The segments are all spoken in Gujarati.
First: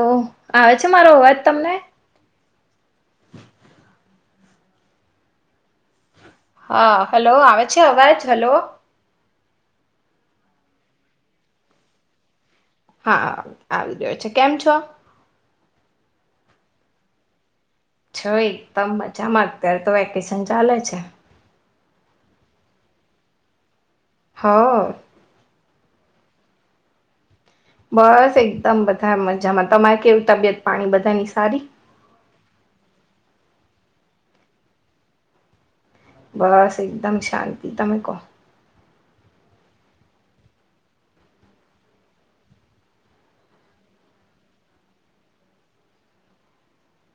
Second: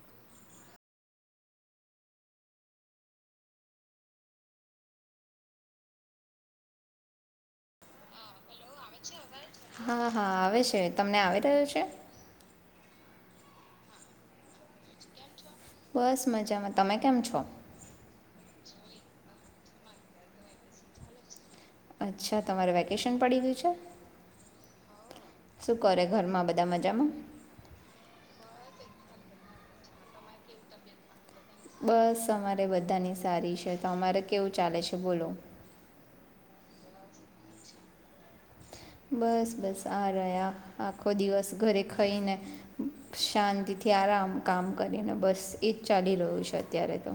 ઓ આવે છે મારો અવાજ તમને હા હલો આવે છે અવાજજ હલો હા હા આવે છે તમને આવી રહ્યો છે હા આવી ગયો છે કેમ છો બસ મજામાં તમે કેમ છો જો એકદમ મજામાં અત્યારે તો વેકેશન ચાલે છે અચ્છા તમારે વેકેશન પડી ગયું છે હા શું કરે ઘરમાં બધા મજામાં બસ એકદમ બધા મજામાં તમારે કેવી તબિયત પાણી બધાની સારી? બસ અમારે બધાની સારી છે કે તો અમારે કેવું ચાલે છે બોલો બસ એકદમ શાંતિ તમે કહો બસ બસ આ રહ્યા આખો દિવસ ઘરે ખઇને શાંતિથી આરામ કામ કરીને બસ એજ ચાલી રહ્યું છે અત્યારે તો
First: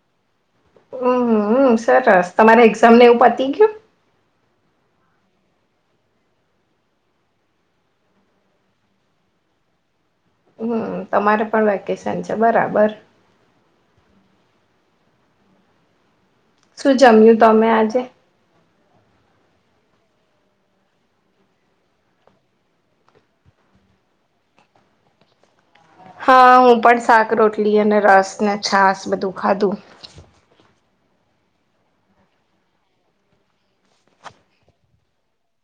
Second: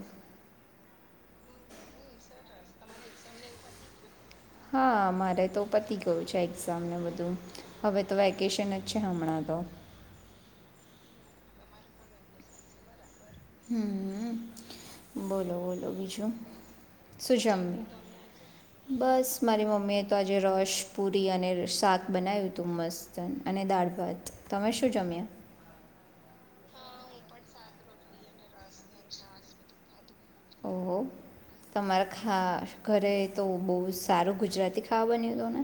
હમ સરસ તમારા એક્ઝામને એવું પતી ગય હા મારે તો પતી ગયું છે એક્ઝામને બધું હવે તો વેકેશન જ છે હમણાં તો હમ તમારે પણ વેકેશન છે બરાબર હમ બોલો બોલો બીજું શું જમ્યું તમે આજે બસ મારી મમ્મીએ તો આજે રસ પુરી અને શાક બનાવ્યું હતું મસ્ત અને દાળ ભાત તમે શું જમ્યા હા હું પણ શાક રોટલી અને રસ ને છાસ બધું ખાધું ઓહો તમારા ખા ઘરે તો બહુ સારું ગુજરાતી ખાવા બન્યું હત ને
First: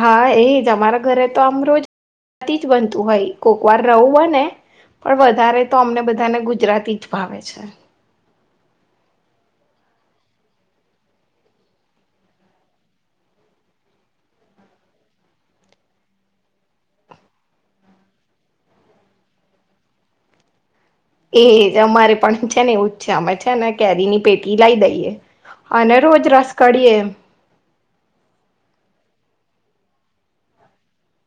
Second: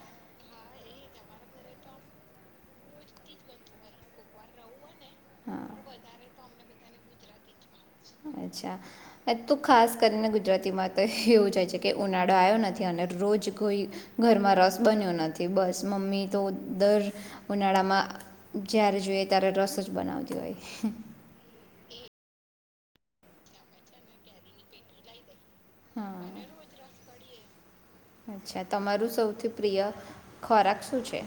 હા એ જ અમારા ઘરે તો આમ રોજ [unintelligible] થી બનતું હોય કોકવાર રહવું હોય ને પણ વધારે હા તો અમને બધાને ગુજરાત પીઠ ભાવે છે. અચ્છા તો ખાસ કરીને ગુજરાતીમાં તો એવું જાય છે કે ઉનાળો આવ્યો નથી અને રોજ કોઈ ઘરમાં રસ બન્યો નથી બસ મમ્મી તો દર ઉનાળામાં જ્યારે જોઈએ ત્યારે રસ જ બનાવતી હોય. એજ અમારે પણ છે ને એવુ છે અમે છે ને કેરી ની પેટી લાવ દઈએ અને રોજ રસ કાઢીએે એમ. અચ્છા તમારું સૌથી પ્રિય ખોરાક શું છે?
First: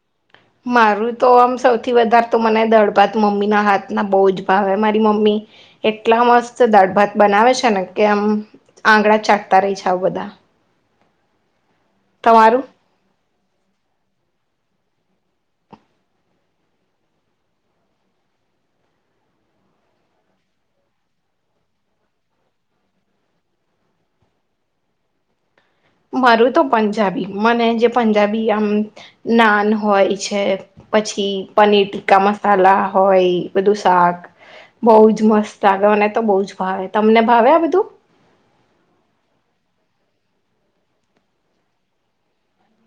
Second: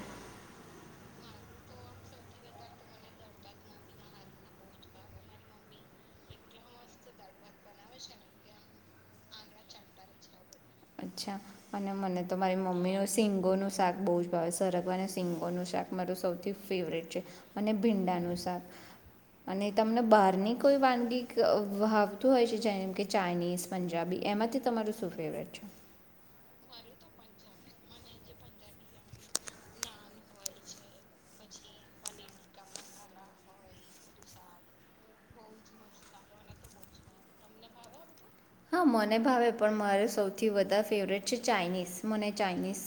મારું તો આમ સૌથી વધારે તો મને દડભાત મમ્મીના હાથના બહુ જ ભાવે મારી મમ્મી એટલા મસ્ત દડભાત બનાવે છે ને કે આમ આંગણા ચાટતા રહી છે આવ બધા. અચ્છા! અને મને તો મારી તમારું મમ્મીનું શિંગોનું શાક બહુ જ સરગવા અને શિંગોનું શાક મારું સૌથી ફેવરેટ છે અને ભીંડાનું શાક અને તમને બહારની કોઈ વાનગી વાવતું હોય છે જેમ કે ચાઇનીઝ પંજાબી એમાંથી તમારું શું ફેવરેટ છે? મારું તો પંજાબી મને જે પંજાબી આમ નાન હોય છે પછી પનીર ટીકા મસાલા હોય બધું શાક બહુ જ મસ્ત લાગે મને તો બહ જ ભાવે તમને ભાવે આ બધું? હા મને ભાવે પણ મારે સૌથી વધારે ફેવરેટ છે ચાઇનીઝ. મને ચાઇનીઝ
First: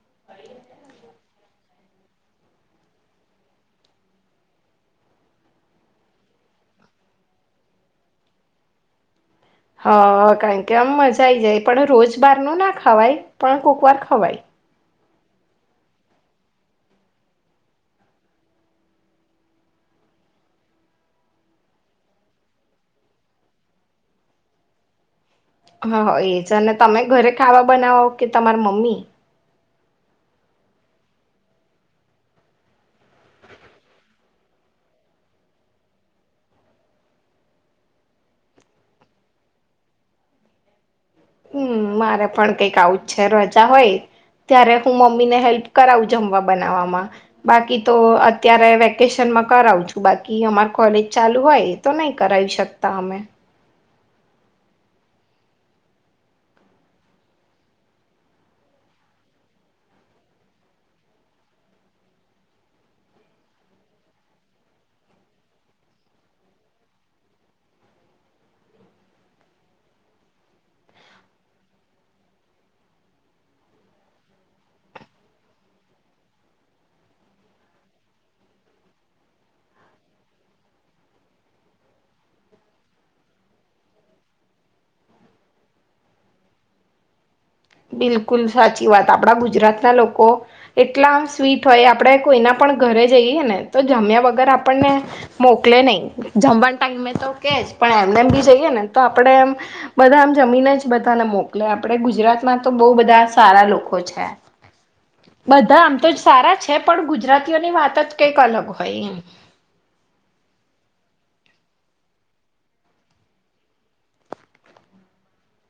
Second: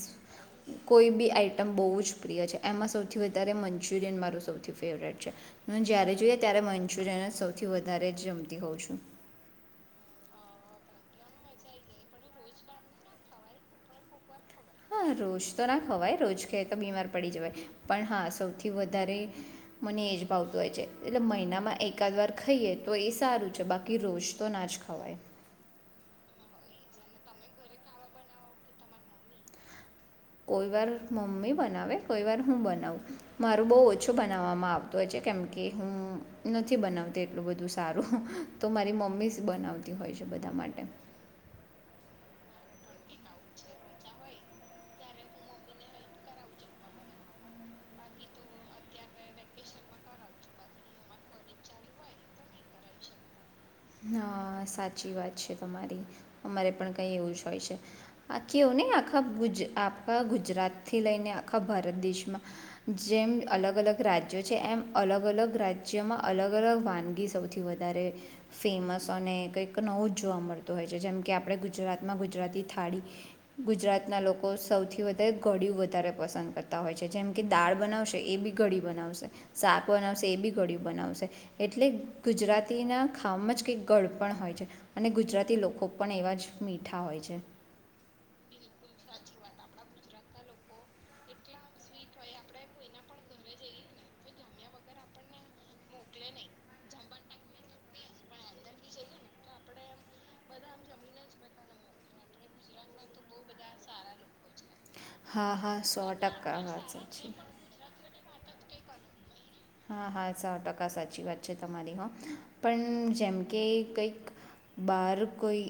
કોઈ બી આઈટમ બહુ જ પ્રિય છે એમાં સૌથી વધારે મંચુરિયન મારું સૌથી ફેવરેટ છે હ જ્યારે જોઈએ ત્યારે મંચુરિયન સૌથી વધારે જમતી હોઉં છું. હ કારણ કે આમ મજા આઈ જાય પણ રોજ બાર ન ના ખાવાય પણ કોક વાર ખવાય. હા રોજ તો ના ખવાય રોજ ખાઈ તો બીમાર પડી જવાય, પણ હા સૌથી વધારે મને એજ ભાવતું હોય છે એટલે મહિનામાં એકાદ વાર ખાઈએ તો એ સારું છે બાકી રોજ તો ના જ ખવાય. હા હ એજ અને તમે ઘરે ખાવા બનાવો કે તમાર મમ્મી? કોઈ વાર મમ્મી બનાવે કોઈ વાર હું બનાવું મારું બહુ ઓછું બનાવવામાં આવતું હોય છે કેમકે હું નથી બનાવતી એટલું બધું સારું તો મારી મમ્મી જ બનાવતી હોય છે બધા માટે. હમ્મ મારે પણ કઈક આવું જ છે રજા હોય ત્યારે હું મમ્મી ને હેલ્પ કરાવું જમવા બનાવવામાં બાકી તો અત્યારે વેકેશનમાં કરાવ છું બાકી અમાર કોલેજ ચાલુ હોય તો નહી કરાવી શકતા અમે હા સાચી વાત છે તમારી અમારે પણ કઈ એવું જ હોય છે આખી એવું ને આખા ગુજ આખા ગુજરાતથી લઈને આખા ભારત દેશમાં જેમ અલગ-અલગ રાજ્યો છે એમ અલગ અલગ રાજ્યોમાં અલગ અલગ વાનગી સૌથી વધારે ફેમસ અને કંઈક નવું જ જોવા મળતું હોય છે જેમ કે આપણે ગુજરાતમાં ગુજરાતી થાળી ગુજરાતના લોકો સૌથી વધારે ઘડિય વધારે પસંદ કરતા હોય છે જેમ કે દાળ બનાવશે એ બી ઘડી બનાવશે શાક બનાવશે એ બી ઘળિય બનાવશે એટલે ગુજરાતીના ખાવામાં જ કંઈક ગળ પણ હોય છે અને ગુજરાતી લોકો પણ એવા જ મીઠા હોય છે. બિલકુલ સાચી વાત આપડા ગુજરાત ના લોકો કો એટલા આમ સ્વીટ હોય આપણે કોઈના પણ ઘરે જઈએ ને તો જમ્યા વગર આપણને મોકલે નહી જમવા ટાઈમે તો કે પણ એમને બી જઈએ ને તો આપણે એમ બધા આમ જમીને જ બધાને મોકલે આપણે ગુજરાત માં તો બો બધા સારા લોકો છે. હા હા બધા આમ સો તો જ સારા ટકા છે વાત પણ સાચી ગુજરાતીઓની વાત જ કંઈક અલગ હોય. [unintelligible] હા હા સો ટકા સાચી વાત છે તમારી હો પણ જેમ કે કંઈક બહાર કોઈ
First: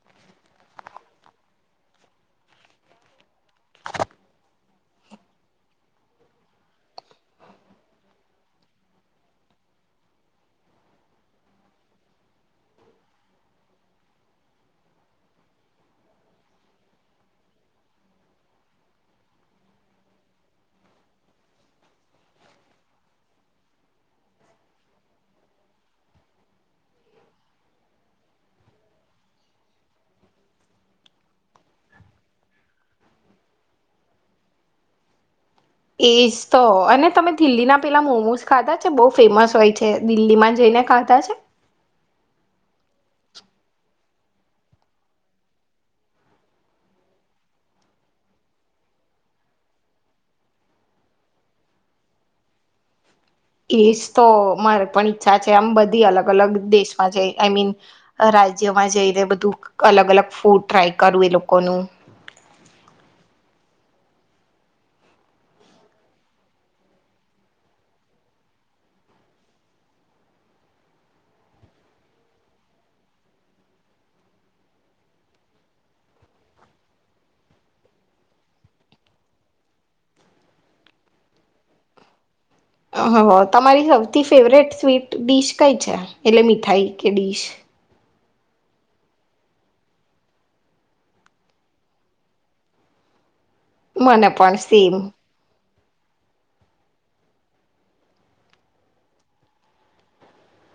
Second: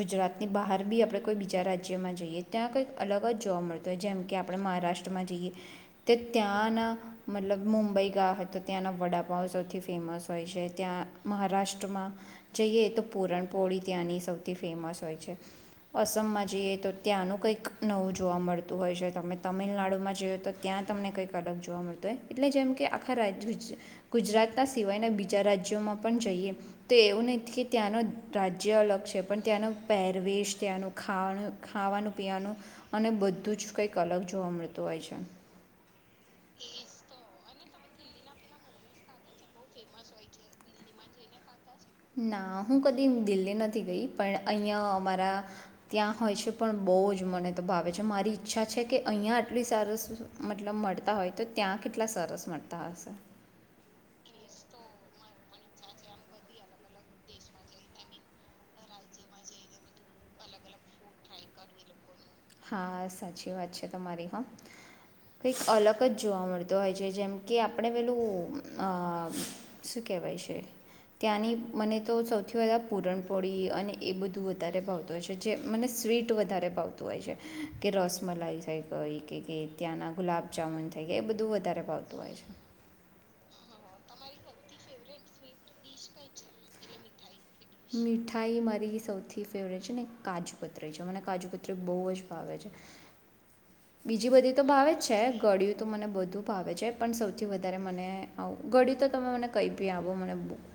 ગુજરાતની બહાર બી આપણે કોઈ બીજા રાજ્યમાં જઈએ ત્યાં કંઈક અલગ જ જોવા મળતો હોય જેમ કે આપણે મહારાષ્ટ્રમાં જઈએ તે ત્યાંના મતલબ મુંબઈ ગા હો તો ત્યાંના વડાપાઓ સૌથી ફેમસ હોય છે ત્યાં મહારાષ્ટ્રમાં જઈએ તો પૂરણપોળી ત્યાંની સૌથી ફેમસ હોય છે અસમમાં જઈએ તો ત્યાંનું કંઈક નવું જોવા મળતું હોય છે તમે તમિલનાડુમાં જઈઓ તો ત્યાં તમને કંઈક અલગ જોવા મળતું હોય એટલે જેમ કે આ આખા રાજ ગુજરાતના સિવાયના બીજા રાજ્યોમાં પણ જઈએ તો એવું નથી કે ત્યાંનો રાજ્ય અલગ છે પણ ત્યાંનો પહેરવેશ ત્યાંનું ખાવાનું ખાવાનું પીવાનું અને બધું જ કઈક અલગ જોવા મળતું હોય છે. એજ તો અને તમે દિલ્લી ના પેલા મોમોસ ખાધા છે બો ફેમસ હોય છે દિલ્હીમાં જઈને ખાધા છે? ના હું કદી દિલ્હી નથી ગઈ પણ અહીં અમારા ત્યાં હોય છે પણ બહુ જ મને તો ભાવે છે મારી ઈચ્છા છે કે અહિયાં આટલી સરસ મતલબ મળતા હોય તો ત્યાં કેટલા સરસ મળતા હશે. એજ તો મારે પણ ઈચ્છા છે આમ બધી અલગ-અલગ દેશમાં જઈ આઈ મીન રાજ્યમાં જઈને બધું અલગ અલગ ફૂડ ટ્રાય કરું એ લોકોનું હા સાચી વાત છે તમારી હા. કંઈક અલગ જ જોવા મળતો હોય છે જેમ કે આપણે પેલું શું કહેવાય છે ત્યાંની મને તો સૌથી વધારે પૂરણપોળી અને એ બધું વધારે ભાવતું હોય છે જે મને સ્વીટ વધારે ભાવત [unintelligible] કે રસમલાઈ થઈ ગઈ કે ત્યાંના ગુલાબજામુન થઈ ગયા એ બધું વધારે પાવતું હોય છે. હ હ હ તમારી સૌથી ફેવરેટ સ્વીટ ડીશ કઈ છે એટલે મીઠાઈ કે ડીશ? મીઠાઈ મારી સૌથી ફેવરેટ છે ને કાજુકત્રી છે મને કાજુકત્રી બહુ જ ભાવે છે. મને બીજી બધી પણ તો ભાવે જ સેમ છે ઘળયું મને બધું ભાવે છે પણ સૌથી વધારે મને આવ ઘડ્યું તો તમે મને કઈ બી આવો મને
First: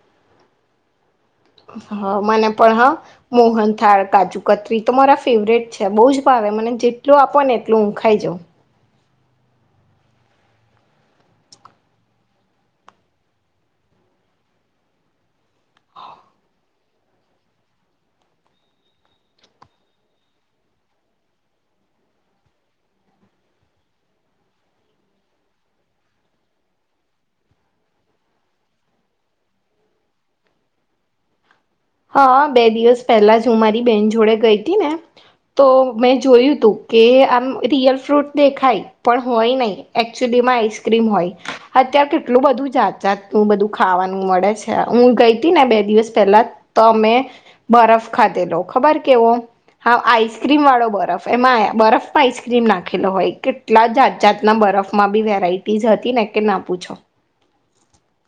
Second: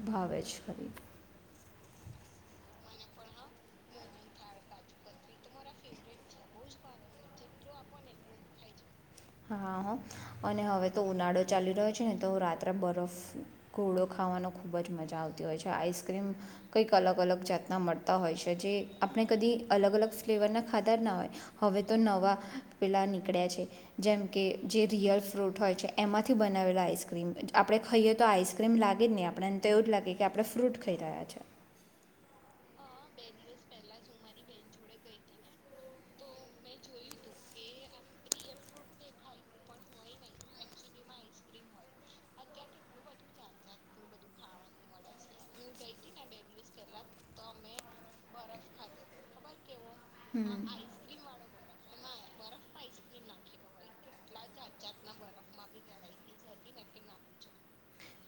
ભાવે જ ખરી. હ મને પણ હ મોહન થાળ કાજુ કતરી તો મારા ફેવરેટ છે બઉ જ ભાવે મને જેટલું આપો ને એટલું હું ખાઈ જઉં. હા હા અને હવે તો ઉનાળો ચાલી રહ્યો છે ને તો રાત્રે બરફ ઘોડો ખાવાનો ખૂબ જ મજા આવતી હોય છે આઈસક્રીમ કંઈક અલગ અલગ જાતના મળતા હોય છે જે આપણે કદી અલગ અલગ ફ્લેવરના ખાધ ના હોય હવે તો નવા પેલા નીકળ્યા છે. જેમ કે જે રિયલ ફ્રૂટ હોય છે એમાંથી બનાવેલા આઈસક્રીમ આપણે ખાઈએ તો આઈસ્ક્રીમ લાગે જ નહીં આપણેને તો એવું જ લાગે કે આપણે ફ્રૂટ ખાઈ રહ્યા છે હા બે દિવસ પહેલા જ હું મારી બેન જોડે ગઈ હતી ને તો મેં જોયું તું કે આમ રિયલ ફ્રૂટ દેખાય પણ હોય નહી એકચુલીમાં આઈસક્રીમ હોય અત્યારે કેટલું બધું જાત જાતનું બધું ખાવાનું મળે છે હું ગઈ હતી ને બે દિવસ પહેલા જ તમે બરફ ખાધેલો ખબર કેવો. હા આઈસક્રીમ વાળો બરફ એમાં આ બરફ. આઈસક્રીમ નાખેલો હોય કેટલા જાત જાતના બરફમાં બી વેરાઈટી હતી ને કે ના પૂછો.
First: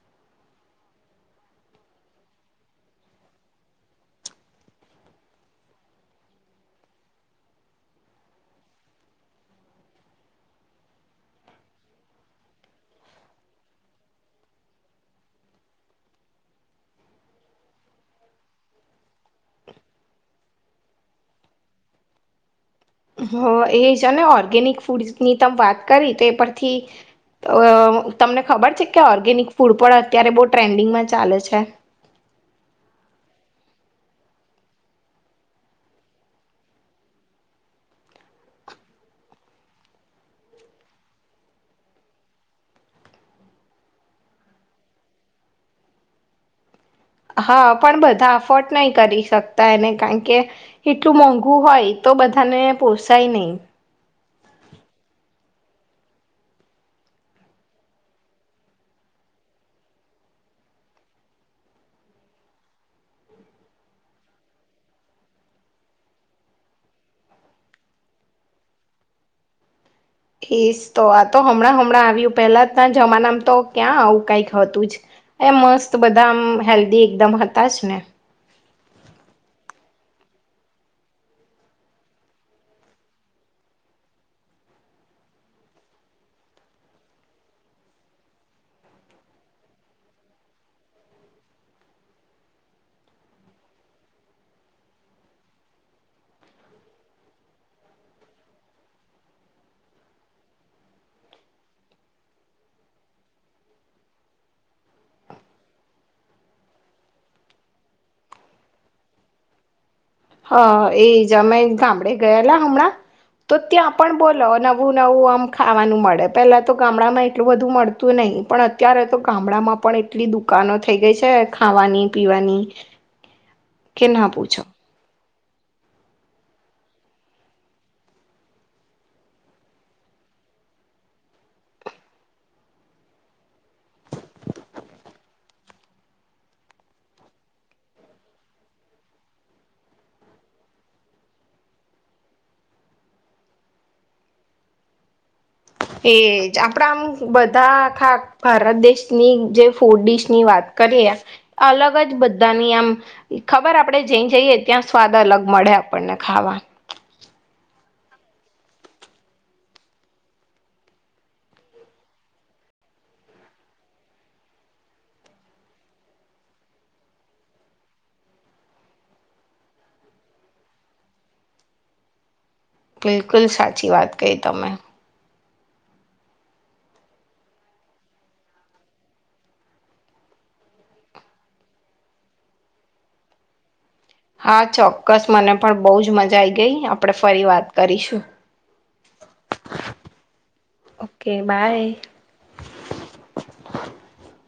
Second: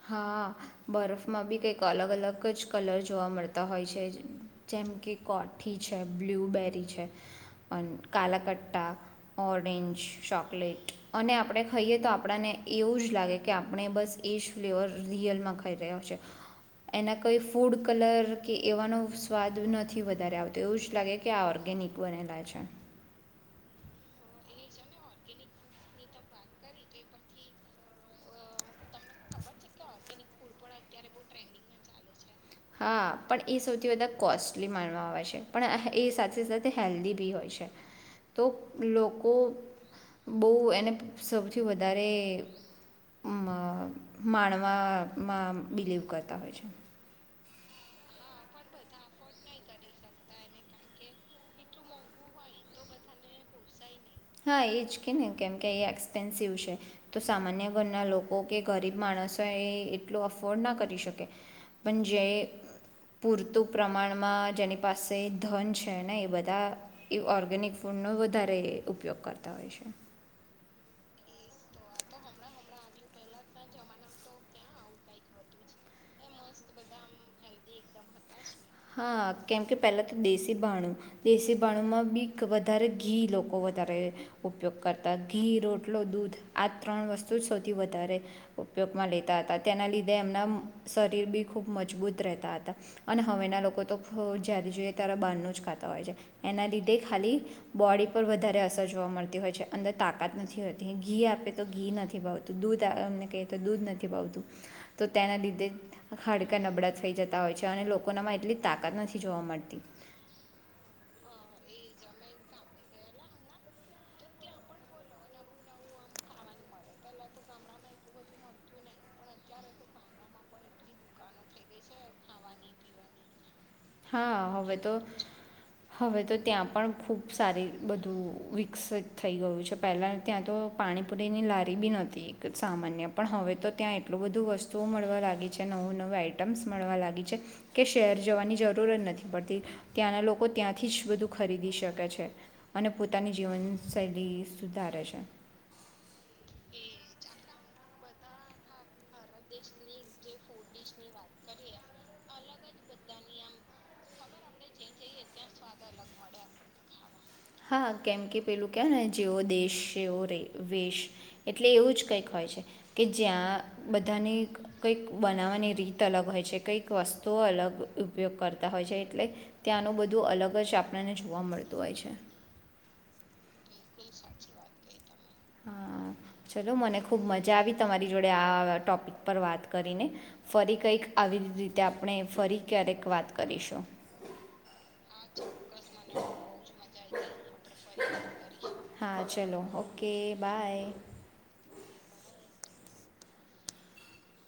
હા બરફમાં બી કંઈક અલગ અલગ જ કલર જોવા મળતા હોય છે જેમ કે કોઠી છે બ્લુબેરી છે અને કાલાકટ્ટા ઓરેન્જ ચોકલેટ અને આપણે ખાઈએ તો આપણને એવું જ લાગે કે આપણે બસ એ. ફ્લેવર રિયલમાં ખાઈ રહ્યો છે એના કઈ ફૂડ કલર કે એવાનો સ્વાદ નથી વધારે આવતો એવું જ લાગે કે આ ઓર્ગેનિક બનેલા છે. હ એ જ અને ઓર્ગેનિક ફૂડની ત વાત કરી તો એ પરથી તમને ખબર છે કે ઓર્ગેનિક ફૂડ પણ અત્યારે બહુ ટ્રેન્ડિંગમાં ચાલે છે. હા પણ એ સૌથી વધધા કોસ્ટલી માણવા આવે છે પણ એ સાથે સાથે હેલ્ધી બી હોય છે તો લોકો બહુ એને સૌથી વધારે માણવામાં બિલીવ કરતા હોય છે. હા પણ બધા અફોર્ડ નહી કરી શકતા એને કારણકે એટલું મોંઘું હોય તો બધાને પોસાય નહી. હા એ જ કે ને કેમકે એ એક્સપેન્સિવ છે તો સામાન્ય ઘરના લોકો કે ગરીબ માણસો એ એટલો અફોર્ડ ના કરી શકે પણ જે પૂરતું પ્રમાણમાં જેની પાસે ધન છે ને એ બધા એ ઓર્ગેનિક ફૂડનો વધારે. ઉપયોગ કરતા હોય છે. ઈસ તો આ તો હમણાં હમણાં આવ્યું પેલા ના જમાનામ તો ક્યાં આવું કઈક હતું જ એ મસ્ત બધા આમ હેલ્ધી એકદમ હતા જ ને. હા કેમકે પહેલા તો દેશી ભાણું દેશી ભાણુંમાં બી વધારે ઘી લોકો વધારે ઉપયોગ કરતા ઘી રોટલો દૂધ આ ત્રણ વસ્તુ જ સૌથી વધારે ઉપયોગમાં લેતા હતા તેના લીધે એમના શરીર બી ખૂબ મજબૂત રહેતા હતા અને. હવેના લોકો તો જ્યારે જોઈએ ત્યારેા બહારનું જ ખાતા હોય છે એના લીધે ખાલી બોડી પર વધારે અસર જોવા મળતી હોય છે અંદર તાકાત નથી હોતી ઘી આપે તો ઘી નથી ભાવતું દૂધ અમને કહીએ તો દૂધ નથી ભાવતું તો તેના લીધે ખાડકા નબળા થઈ જતા હોય છે અને લોકો. નામાં એટલી તાકાત નથી જોવા મળતી. હા એ જ અમે ગામડે ગયેલા હમણાં તો ત્યાં પણ બોલો નવું નવું આમ ખાવાનું મળે પેલા તો ગામડામાં એટલું બધું મળતું નહીિ પણ અત્યારે તો ગામડામાં પણ એટલી દુકાનો થઈ ગઈ છે ખાવાની પીવાની. કે ના હા પૂછો હવે તો. હવે તો ત્યાં પણ ખુબ સારી બધું વિકસિત થઈ ગયું છે પહેલા ત્યાં તો પાણીપુરીની લારી બી ન એક સામાન્ય પણ હવે તો ત્યાં એટલું બધું વસ્તુઓ મળવા લાગી છે નવું નવું આઈટમ્સ મળવા લાગી છે કે શેર જવાની જરૂર. જરૂર જ નથી પડતી ત્યાંના લોકો ત્યાંથી જ બધું ખરીદી શકે છે અને પોતાની જીવનશૈલી સુધારે છે. એજ આપડા આમ બધા આા ભારત દેશની જે ફૂડ ડીશ ની વાત કરીએ અલગ જ બધાની આમ ખબર આપણેે જ જઈએ ત્યાં સ્વાદ અલગ મળે આપણને ખાવા. હા કેમ કે પેલું કહેવાય ને જેવો દેશ જેવો ર વેશ એટલે એવું જ કંઈક હોય છે કે જ્યાં બધાની કંઈક બનાવવાની રીત અલગ હોય છે કંઈક વસ્તુઓ અલગ ઉપયોગ કરતા હોય છે એટલે ત્યાંનું બધું અલગ જ આપણને જોવા મળતું હોય છે. બિલકુલ સાચી વાત કહી તમે. હા ચલો મને ખુબ મજા આવી તમારી જોડે આ ટોપિક પર વાત કરીને ફરી કંઈક આવી રીતે આપણે ફરી ક્યારેક વાત કરીશું. હા ચોક્કસ મને પણ બહુ જ મજા આઈ ગઈ આપડે ફરી વાત. કરીશું. હા ચલો ઓકે બાય. ઓકે [inaudible]